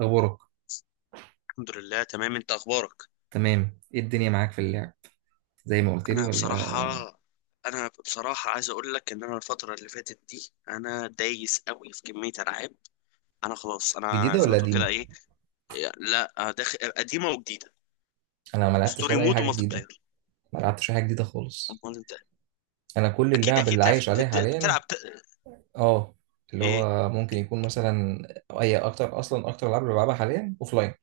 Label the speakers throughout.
Speaker 1: اخبارك؟
Speaker 2: الحمد لله، تمام. انت اخبارك؟
Speaker 1: تمام، ايه الدنيا معاك في اللعب؟ زي ما قلت لي،
Speaker 2: انا
Speaker 1: ولا
Speaker 2: بصراحه انا بصراحه عايز اقول لك ان انا الفتره اللي فاتت دي انا دايس قوي في كميه العاب. انا خلاص، انا
Speaker 1: جديده
Speaker 2: زي
Speaker 1: ولا
Speaker 2: ما تقول كده،
Speaker 1: قديمه؟
Speaker 2: ايه. لا، داخل قديمه وجديده.
Speaker 1: انا ما لعبتش
Speaker 2: ستوري
Speaker 1: ولا اي
Speaker 2: مود
Speaker 1: حاجه
Speaker 2: ومالتي
Speaker 1: جديده،
Speaker 2: بلاير.
Speaker 1: ما لعبتش أي حاجه جديده خالص.
Speaker 2: امال انت؟
Speaker 1: انا كل
Speaker 2: اكيد
Speaker 1: اللعب اللي
Speaker 2: اكيد
Speaker 1: عايش
Speaker 2: لعبت،
Speaker 1: عليه حاليا،
Speaker 2: بتلعب
Speaker 1: اه، اللي
Speaker 2: ايه؟
Speaker 1: هو ممكن يكون مثلا اي، اكتر، اصلا اكتر العاب اللي بلعبها حاليا لاين،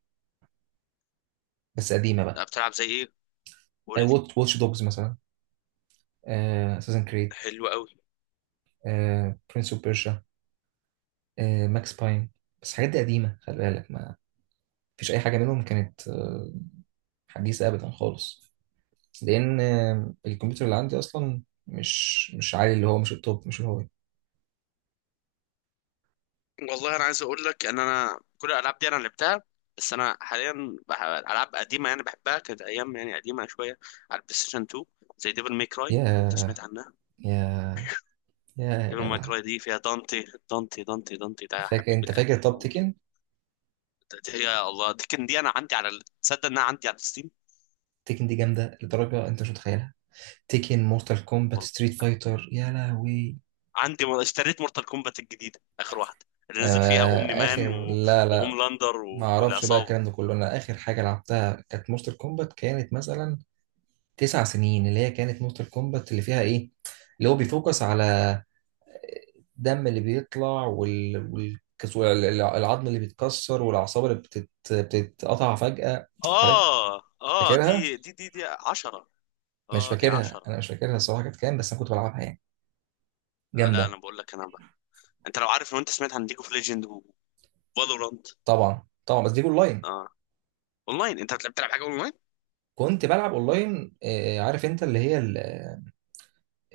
Speaker 1: بس قديمه
Speaker 2: لا،
Speaker 1: بقى.
Speaker 2: بتلعب زي ايه؟ قول لي.
Speaker 1: واتش دوجز مثلا، اساسن كريد،
Speaker 2: حلو قوي.
Speaker 1: برنس اوف بيرشا، ماكس باين. بس الحاجات دي قديمه، خلي بالك ما فيش اي حاجه منهم كانت حديثه ابدا خالص. لان الكمبيوتر اللي عندي اصلا مش عالي، اللي هو مش التوب، مش الهاي.
Speaker 2: والله انا عايز اقول لك ان انا كل الالعاب دي انا لعبتها، بس انا حاليا العاب قديمه يعني بحبها، كانت ايام يعني قديمه شويه، على البلاي ستيشن 2. زي ديفل ماي كراي،
Speaker 1: يا
Speaker 2: انت سمعت عنها؟
Speaker 1: يا يا
Speaker 2: ديفل ماي
Speaker 1: جدع،
Speaker 2: كراي دي فيها دانتي. دانتي دانتي دانتي ده
Speaker 1: فاكر؟
Speaker 2: حبيب
Speaker 1: انت
Speaker 2: القلب
Speaker 1: فاكر طب تيكن؟
Speaker 2: يا الله، دي انا عندي على تصدق انها عندي على الستيم.
Speaker 1: تيكن دي جامده لدرجه انت مش متخيلها. تيكن، مورتال كومبات،
Speaker 2: والله
Speaker 1: ستريت فايتر، يا لهوي.
Speaker 2: عندي اشتريت مورتال كومبات الجديده، اخر واحده، اللي نزل فيها اومني
Speaker 1: آه
Speaker 2: مان
Speaker 1: اخر،
Speaker 2: و...
Speaker 1: لا لا،
Speaker 2: وهوملاندر
Speaker 1: ما
Speaker 2: و...
Speaker 1: اعرفش بقى
Speaker 2: والعصابه.
Speaker 1: الكلام ده كله. انا اخر حاجه لعبتها كانت مورتال كومبات، كانت مثلا 9 سنين، اللي هي كانت مورتال كومبات اللي فيها ايه، اللي هو بيفوكس على الدم اللي بيطلع والعظم اللي بيتكسر والاعصاب اللي بتتقطع فجأة. عارف،
Speaker 2: اه، اه، دي
Speaker 1: فاكرها.
Speaker 2: دي دي دي 10.
Speaker 1: مش
Speaker 2: اه، دي
Speaker 1: فاكرها،
Speaker 2: 10.
Speaker 1: انا مش فاكرها الصراحة كانت كام، بس انا كنت بلعبها يعني،
Speaker 2: آه، لا
Speaker 1: جامدة.
Speaker 2: انا بقول لك انا بقى. انت لو انت سمعت عن ليج اوف ليجند وفالورانت؟
Speaker 1: طبعا طبعا، بس دي اونلاين.
Speaker 2: اه. اونلاين؟ انت بتلعب حاجه اونلاين؟
Speaker 1: كنت بلعب اونلاين عارف انت اللي هي ال-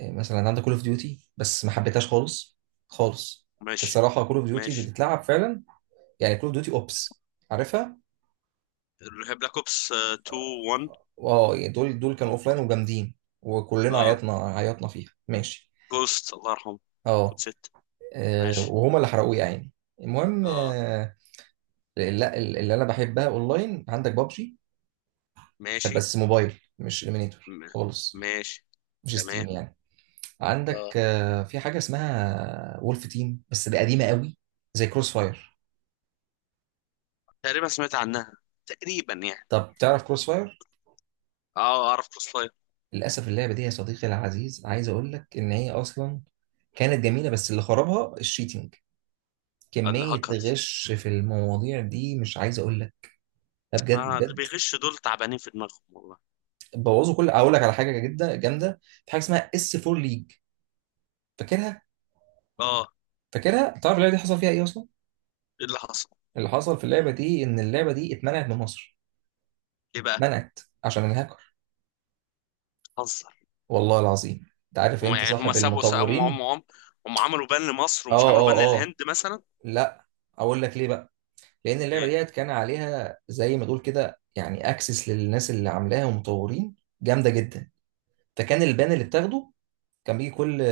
Speaker 1: آه، مثلا عندك كول اوف ديوتي، بس ما حبيتهاش خالص خالص.
Speaker 2: ماشي.
Speaker 1: الصراحة كول اوف ديوتي اللي
Speaker 2: ماشي.
Speaker 1: تتلعب فعلا، يعني كول اوف ديوتي اوبس، عارفها.
Speaker 2: بلاك اوبس 2، 1.
Speaker 1: اه، يعني دول دول كانوا اوفلاين وجامدين، وكلنا
Speaker 2: اه،
Speaker 1: عيطنا عيطنا فيها ماشي.
Speaker 2: جوست، الله يرحمه. كود
Speaker 1: اه
Speaker 2: 6. ماشي.
Speaker 1: وهما اللي حرقوه يا عيني. المهم
Speaker 2: اه.
Speaker 1: لا اللي انا بحبها اونلاين عندك بابجي،
Speaker 2: ماشي.
Speaker 1: بس موبايل، مش ليمينيتور
Speaker 2: م-
Speaker 1: خالص،
Speaker 2: ماشي.
Speaker 1: مش
Speaker 2: تمام.
Speaker 1: ستيم يعني.
Speaker 2: اه،
Speaker 1: عندك في حاجه اسمها وولف تيم، بس دي قديمه قوي، زي كروس فاير.
Speaker 2: تقريبا سمعت عنها، تقريبا يعني.
Speaker 1: طب تعرف كروس فاير؟
Speaker 2: اه، اعرف كروس فاير.
Speaker 1: للاسف اللعبه دي يا صديقي العزيز، عايز اقول لك ان هي اصلا كانت جميله، بس اللي خربها الشيتنج. كميه
Speaker 2: الهاكرز.
Speaker 1: غش في المواضيع دي مش عايز اقول لك، ده بجد
Speaker 2: ما اللي
Speaker 1: بجد.
Speaker 2: بيغش دول تعبانين في دماغهم، والله.
Speaker 1: بوظوا كل، اقول لك على حاجه جدا جامده. في حاجه اسمها اس 4 ليج، فاكرها؟
Speaker 2: اه.
Speaker 1: فاكرها، تعرف اللعبه دي حصل فيها ايه اصلا؟
Speaker 2: ايه اللي حصل؟
Speaker 1: اللي حصل في اللعبه دي ان اللعبه دي اتمنعت من مصر،
Speaker 2: ليه بقى؟
Speaker 1: منعت عشان الهاكر،
Speaker 2: حظ.
Speaker 1: والله العظيم. انت عارف
Speaker 2: هم
Speaker 1: انت
Speaker 2: يعني، هم
Speaker 1: صاحب
Speaker 2: سابوا،
Speaker 1: المطورين؟
Speaker 2: هم عملوا بان لمصر، ومش
Speaker 1: اه
Speaker 2: عملوا بان
Speaker 1: اه اه،
Speaker 2: للهند مثلا.
Speaker 1: لا اقول لك ليه بقى، لان اللعبه
Speaker 2: ليه؟
Speaker 1: ديت كان عليها زي ما تقول كده يعني اكسس للناس اللي عاملاها، ومطورين جامده جدا. فكان البان اللي بتاخده كان بيجي كل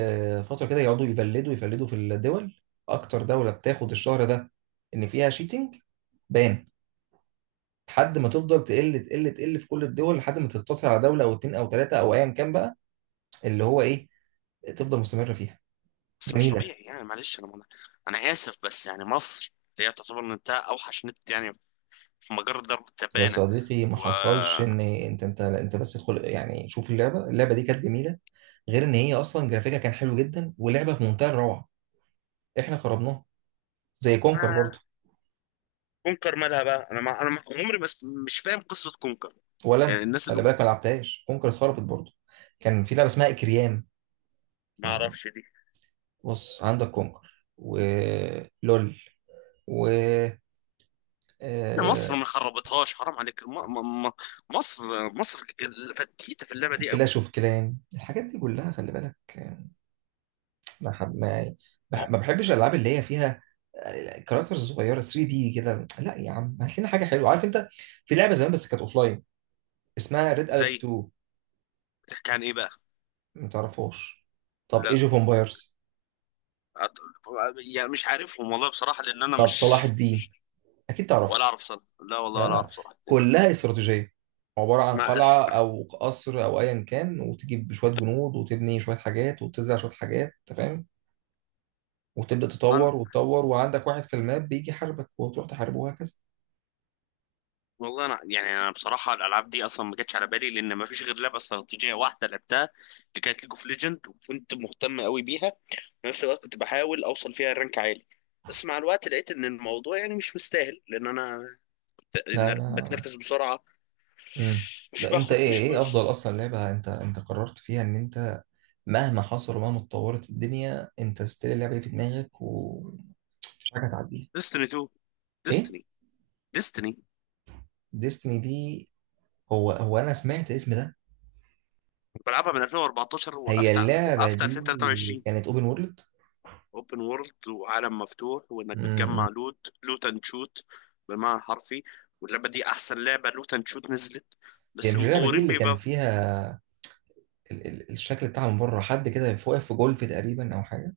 Speaker 1: فترة كده، يقعدوا يفلدوا يفلدوا في الدول، أكتر دولة بتاخد الشهر ده إن فيها شيتنج، بان، لحد ما تفضل تقل تقل تقل في كل الدول، لحد ما تقتصر على دولة أو اتنين أو تلاتة أو أيا كان بقى، اللي هو إيه، تفضل مستمرة فيها،
Speaker 2: بس مش
Speaker 1: جميلة.
Speaker 2: طبيعي، يعني معلش انا، انا اسف، بس يعني مصر، اللي هي تعتبر نت، اوحش نت يعني في مجرة ضرب
Speaker 1: يا
Speaker 2: التبانة.
Speaker 1: صديقي ما
Speaker 2: و
Speaker 1: حصلش إن أنت بس تدخل، يعني شوف اللعبة، اللعبة دي كانت جميلة، غير إن هي أصلا جرافيكها كان حلو جدا، ولعبة في منتهى الروعة، إحنا خربناها، زي كونكر برضه.
Speaker 2: كونكر مالها بقى؟ انا عمري، بس مش فاهم قصة كونكر.
Speaker 1: ولا انا
Speaker 2: يعني الناس اللي...
Speaker 1: خلي بالك ما لعبتهاش، كونكر اتخربت برضه. كان في لعبه اسمها اكريام،
Speaker 2: ما
Speaker 1: يعني.
Speaker 2: اعرفش دي.
Speaker 1: بص، عندك كونكر ولول، و
Speaker 2: إن مصر ما خربتهاش؟ حرام عليك. مصر، مصر فتيتة في اللعبة دي قوي.
Speaker 1: كلاش اوف كلان، الحاجات دي كلها خلي بالك ما حب- ما يعني، بح-
Speaker 2: أوه.
Speaker 1: ما بحبش الالعاب اللي هي فيها كاركترز صغيره 3 دي كده. لا يا عم هات لنا حاجه حلوه، عارف انت، في لعبه زمان بس كانت اوفلاين، اسمها ريد اليرت
Speaker 2: زي...
Speaker 1: 2،
Speaker 2: بتحكي عن ايه بقى؟
Speaker 1: ما تعرفوش؟ طب ايج اوف امبايرز؟
Speaker 2: أت- يعني مش عارفهم والله بصراحة، لأن أنا
Speaker 1: طب صلاح
Speaker 2: مش...
Speaker 1: الدين، اكيد تعرف.
Speaker 2: ولا أعرف صراحة. لا والله ولا
Speaker 1: ده
Speaker 2: أعرف صراحة.
Speaker 1: كلها استراتيجية، عبارة عن
Speaker 2: ما أس...
Speaker 1: قلعة أو قصر أو أيا كان، وتجيب شوية جنود وتبني شوية حاجات وتزرع شوية حاجات، أنت فاهم، وتبدأ
Speaker 2: أنا...
Speaker 1: تطور وتطور، وعندك واحد في الماب بيجي يحاربك وتروح تحاربه، وهكذا.
Speaker 2: والله أنا يعني أنا بصراحة الألعاب دي أصلا ما جاتش على بالي، لأن ما فيش غير لعبة استراتيجية واحدة لعبتها، اللي كانت ليج اوف ليجند، وكنت مهتم قوي بيها. في نفس الوقت كنت بحاول أوصل فيها رانك عالي، بس مع الوقت لقيت إن الموضوع يعني مش مستاهل، لأن أنا
Speaker 1: لا
Speaker 2: إن
Speaker 1: لا.
Speaker 2: بتنفس بسرعة،
Speaker 1: امم
Speaker 2: مش
Speaker 1: لا أنت
Speaker 2: باخد،
Speaker 1: إيه،
Speaker 2: مش
Speaker 1: إيه أفضل أصلا لعبة أنت، أنت قررت فيها إن أنت مهما حصل ومهما اتطورت الدنيا، أنت ستيل اللعبة دي في دماغك، ومفيش حاجة هتعديها؟
Speaker 2: ديستني 2.
Speaker 1: إيه
Speaker 2: ديستني. ديستني.
Speaker 1: ديستني دي؟ هو هو أنا سمعت الاسم ده.
Speaker 2: بلعبها من 2014،
Speaker 1: هي
Speaker 2: وقفت
Speaker 1: اللعبة
Speaker 2: وقفت
Speaker 1: دي
Speaker 2: 2023.
Speaker 1: كانت أوبن وورلد؟
Speaker 2: اوبن وورلد، وعالم مفتوح، وانك
Speaker 1: مم.
Speaker 2: بتجمع لوت اند شوت بالمعنى الحرفي، واللعبه دي احسن لعبه لوت اند شوت نزلت.
Speaker 1: هي
Speaker 2: بس
Speaker 1: مش اللعبة دي
Speaker 2: المطورين
Speaker 1: اللي كان
Speaker 2: بيبقى...
Speaker 1: فيها ال الشكل بتاعها من بره، حد كده واقف في جولف تقريبا أو حاجة؟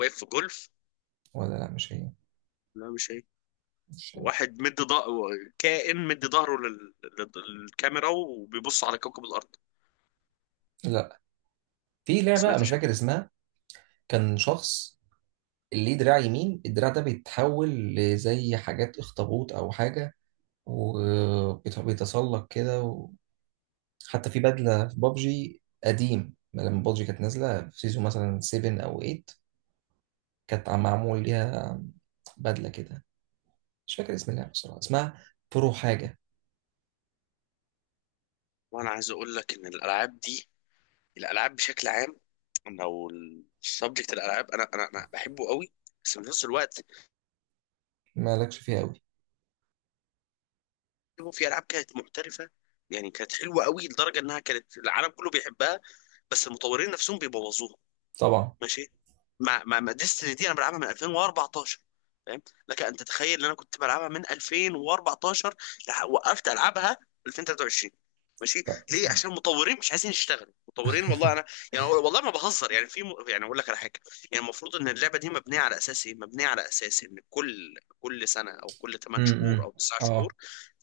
Speaker 2: واقف في جولف.
Speaker 1: ولا لا مش هي،
Speaker 2: لا، مش هي.
Speaker 1: مش هي.
Speaker 2: واحد مد ضهر، كائن مد ظهره للكاميرا وبيبص على كوكب الارض.
Speaker 1: لا في لعبة أنا
Speaker 2: سمعت
Speaker 1: مش
Speaker 2: شيء.
Speaker 1: فاكر اسمها، كان شخص ليه دراع يمين، الدراع ده بيتحول لزي حاجات اخطبوط أو حاجة، وبيتسلق كده حتى في بدلة في بابجي قديم، لما بابجي كانت نازلة في سيزون مثلا 7 أو 8، كانت معمول ليها بدلة كده، مش فاكر اسم اللعبة بصراحة، اسمها برو حاجة.
Speaker 2: وانا عايز اقول لك ان الالعاب دي، الالعاب بشكل عام، لو السبجكت الالعاب، انا بحبه قوي. بس في نفس الوقت
Speaker 1: مالكش فيها،
Speaker 2: في العاب كانت محترفه، يعني كانت حلوه قوي لدرجه انها كانت العالم كله بيحبها، بس المطورين نفسهم بيبوظوها.
Speaker 1: طبعا.
Speaker 2: ماشي. مع ديستني دي انا بلعبها من 2014، فاهم؟ لك ان تتخيل ان انا كنت بلعبها من 2014، وقفت العبها 2023. ماشي.
Speaker 1: طب.
Speaker 2: ليه؟ عشان المطورين مش عايزين يشتغلوا مطورين. والله انا يعني والله ما بهزر، يعني يعني اقول لك على حاجه. يعني المفروض ان اللعبه دي مبنيه على اساس ايه؟ مبنيه على اساس ان كل سنه او كل 8
Speaker 1: امم
Speaker 2: شهور او 9
Speaker 1: اه.
Speaker 2: شهور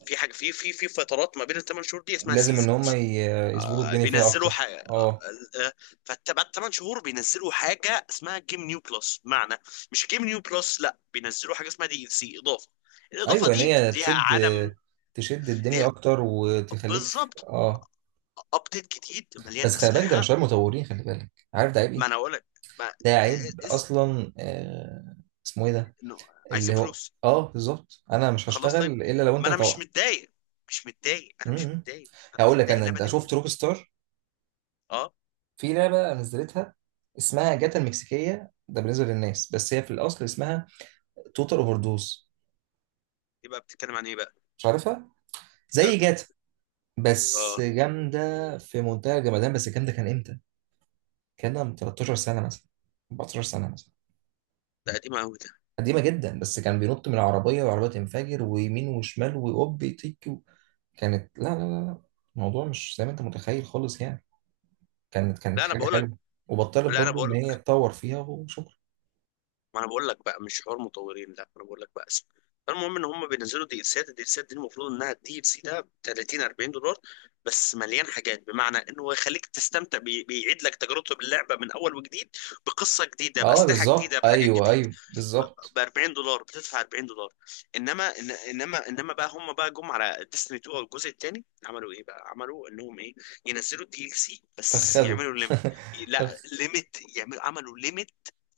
Speaker 2: في حاجه. في فترات ما بين الثمان شهور دي اسمها
Speaker 1: لازم ان
Speaker 2: سيزون.
Speaker 1: هم يظبطوا الدنيا فيها
Speaker 2: بينزلوا
Speaker 1: اكتر،
Speaker 2: حاجه،
Speaker 1: اه.
Speaker 2: فبعد 8 شهور بينزلوا حاجه اسمها جيم نيو بلس، بمعنى... مش جيم نيو بلس، لا، بينزلوا حاجه اسمها دي ال سي، اضافه. الاضافه
Speaker 1: ايوه، ان
Speaker 2: دي
Speaker 1: هي
Speaker 2: ليها
Speaker 1: تشد،
Speaker 2: عالم،
Speaker 1: تشد الدنيا
Speaker 2: ليها...
Speaker 1: اكتر، وتخليك في...
Speaker 2: بالظبط،
Speaker 1: اه.
Speaker 2: ابديت جديد مليان
Speaker 1: بس خلي بالك ده
Speaker 2: اسلحه.
Speaker 1: مش عيب مطورين، خلي بالك عارف ده عيب
Speaker 2: ما
Speaker 1: ايه؟
Speaker 2: انا اقول لك. ما
Speaker 1: ده عيب
Speaker 2: إيه، إس...
Speaker 1: اصلا اسمه ايه ده؟
Speaker 2: إنه عايزين
Speaker 1: اللي هو،
Speaker 2: فلوس.
Speaker 1: اه بالظبط، انا مش
Speaker 2: خلاص
Speaker 1: هشتغل
Speaker 2: طيب،
Speaker 1: الا لو
Speaker 2: ما
Speaker 1: انت
Speaker 2: انا مش
Speaker 1: هتوقع.
Speaker 2: متضايق، مش متضايق، انا مش
Speaker 1: امم
Speaker 2: متضايق، انا مش
Speaker 1: هقول لك
Speaker 2: متضايق
Speaker 1: انا،
Speaker 2: اللعبه
Speaker 1: انت
Speaker 2: دي
Speaker 1: شفت روك ستار؟
Speaker 2: اه.
Speaker 1: في لعبه نزلتها اسمها جاتا المكسيكيه، ده بالنسبه للناس، بس هي في الاصل اسمها توتال اوفر دوز،
Speaker 2: يبقى بتتكلم عن ايه بقى؟
Speaker 1: مش عارفها؟ زي
Speaker 2: لا.
Speaker 1: جاتا، بس
Speaker 2: اه.
Speaker 1: جامدة في منتهى الجمدان. بس الكلام ده كان امتى؟ كان ده من 13 سنة مثلا، 14 سنة مثلا،
Speaker 2: ده قديمه قوي ده.
Speaker 1: قديمة جدا. بس كان بينط من العربية، والعربية تنفجر ويمين وشمال ويقب يطيك كانت، لا لا لا لا، الموضوع مش زي ما انت متخيل خالص يعني، كانت كانت
Speaker 2: لا انا
Speaker 1: حاجة
Speaker 2: بقول لك،
Speaker 1: حلوة، وبطلت
Speaker 2: لا انا
Speaker 1: برضو ان
Speaker 2: بقول
Speaker 1: هي تطور فيها وشكرا.
Speaker 2: ما انا بقول لك بقى، مش حوار مطورين. لا انا بقول لك بقى اسم. المهم ان هم بينزلوا دي السات دي، المفروض انها الدي ال سي ده ب 30 $40، بس مليان حاجات بمعنى انه هو يخليك تستمتع بيعيد لك تجربته باللعبه من اول وجديد، بقصه جديده،
Speaker 1: اه
Speaker 2: باسلحه
Speaker 1: بالظبط،
Speaker 2: جديده، بحاجات
Speaker 1: ايوه
Speaker 2: جديده،
Speaker 1: ايوه بالظبط.
Speaker 2: ب $40، بتدفع $40. انما انما بقى، هم بقى، جم على ديستني 2، او الجزء الثاني، عملوا ايه بقى؟ عملوا انهم ايه؟ ينزلوا الدي ال سي بس
Speaker 1: فخده،
Speaker 2: يعملوا ليميت. لا،
Speaker 1: فخ.
Speaker 2: ليميت، عملوا ليميت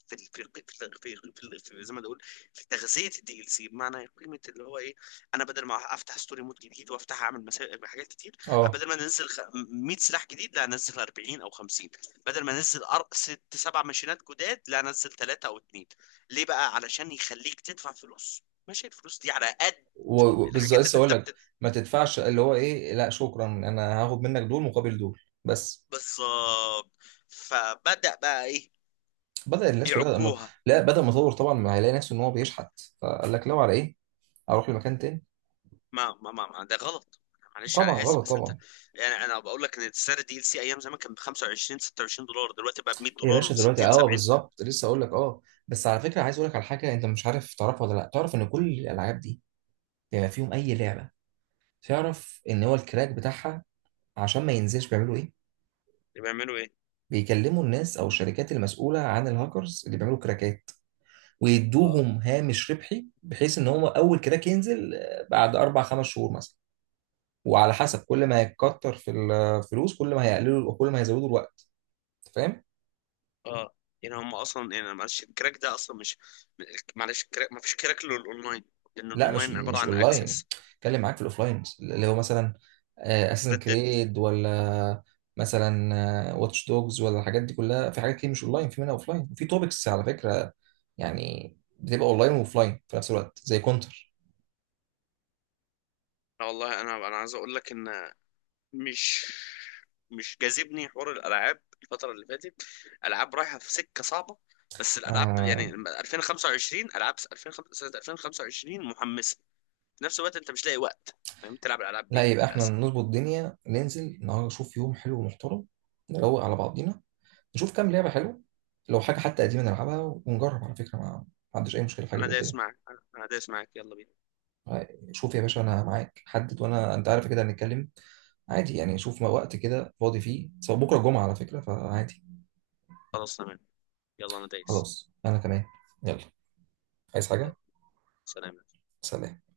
Speaker 2: في ال- في ال- في ال- في ال- في ال- في- زي ما بقول، في تغذيه الدي ال سي، بمعنى قيمه اللي هو ايه. انا بدل ما افتح ستوري مود جديد، وافتح اعمل حاجات كتير،
Speaker 1: اه،
Speaker 2: بدل ما انزل 100 سلاح جديد، لا انزل 40 او 50. بدل ما انزل ست سبع ماشينات جداد، لا انزل ثلاثه او اثنين. ليه بقى؟ علشان يخليك تدفع فلوس، ماشي، الفلوس دي على قد
Speaker 1: وبالظبط
Speaker 2: الحاجات
Speaker 1: لسه
Speaker 2: اللي
Speaker 1: اقول
Speaker 2: انت
Speaker 1: لك.
Speaker 2: بتدفع.
Speaker 1: ما تدفعش، اللي هو ايه، لا شكرا انا هاخد منك دول مقابل دول، بس.
Speaker 2: بالظبط. فبدأ بقى ايه؟
Speaker 1: بدأ الناس كلها تبقى
Speaker 2: يعكوها.
Speaker 1: لا، بدأ المطور طبعا ما هيلاقي نفسه ان هو بيشحت، فقال لك لو على ايه اروح لمكان تاني.
Speaker 2: ما ده غلط، معلش
Speaker 1: طبعا
Speaker 2: انا اسف،
Speaker 1: غلط
Speaker 2: بس انت.
Speaker 1: طبعا.
Speaker 2: يعني انا بقول لك ان السعر الدي ال سي ايام زمان كان ب 25 $26، دلوقتي بقى ب 100
Speaker 1: يا
Speaker 2: دولار
Speaker 1: باشا دلوقتي،
Speaker 2: و60
Speaker 1: اه
Speaker 2: 70.
Speaker 1: بالظبط لسه اقول لك، اه. بس على فكره عايز اقول لك على حاجه، انت مش عارف تعرفها ولا لا؟ تعرف ان كل الالعاب دي، بما فيهم اي لعبه، تعرف ان هو الكراك بتاعها عشان ما ينزلش بيعملوا ايه؟
Speaker 2: اللي بيعملوا ايه؟
Speaker 1: بيكلموا الناس او الشركات المسؤوله عن الهاكرز اللي بيعملوا كراكات،
Speaker 2: اه،
Speaker 1: ويدوهم هامش ربحي بحيث ان هو اول كراك ينزل بعد اربع خمس شهور مثلا، وعلى حسب كل ما هيكتر في الفلوس كل ما هيقللوا، كل ما هيزودوا الوقت، فاهم؟
Speaker 2: اه، يعني هم اصلا، يعني معلش الكراك ده اصلا مش... معلش الكراك، ما فيش كراك للاونلاين، لان
Speaker 1: لا مش
Speaker 2: الاونلاين عباره
Speaker 1: مش
Speaker 2: عن
Speaker 1: اونلاين،
Speaker 2: اكسس.
Speaker 1: اتكلم معاك في الاوفلاين، اللي هو مثلا اساسن
Speaker 2: ردد.
Speaker 1: كريد، ولا مثلا واتش دوجز، ولا الحاجات دي كلها، في حاجات كتير مش اونلاين، في منها اوفلاين، وفي توبكس على فكره، يعني بتبقى اونلاين واوفلاين في نفس الوقت، زي كونتر.
Speaker 2: والله انا عايز اقول لك ان مش... مش جاذبني حوار الالعاب الفتره اللي فاتت. العاب رايحه في سكه صعبه. بس الالعاب يعني لما 2025، العاب 2005، سنه 2025 محمسه، في نفس الوقت انت مش لاقي وقت، فاهم، تلعب الالعاب
Speaker 1: لا
Speaker 2: دي
Speaker 1: يبقى احنا
Speaker 2: للاسف.
Speaker 1: نظبط الدنيا، ننزل النهارده، نشوف يوم حلو ومحترم، نروق على بعضينا، نشوف كام لعبه حلوه، لو حاجه حتى قديمه نلعبها ونجرب، على فكره ما عنديش اي مشكله في حاجه
Speaker 2: انا
Speaker 1: زي
Speaker 2: دايس
Speaker 1: كده.
Speaker 2: معك، انا دايس معك، يلا بينا.
Speaker 1: شوف يا باشا انا معاك، حدد، وانا انت عارف كده هنتكلم عادي يعني، شوف ما وقت كده فاضي فيه، سواء بكره الجمعه على فكره، فعادي.
Speaker 2: خلاص تمام، يلا انا دايس.
Speaker 1: خلاص انا كمان، يلا، عايز حاجه؟
Speaker 2: يلا. سلام.
Speaker 1: سلام.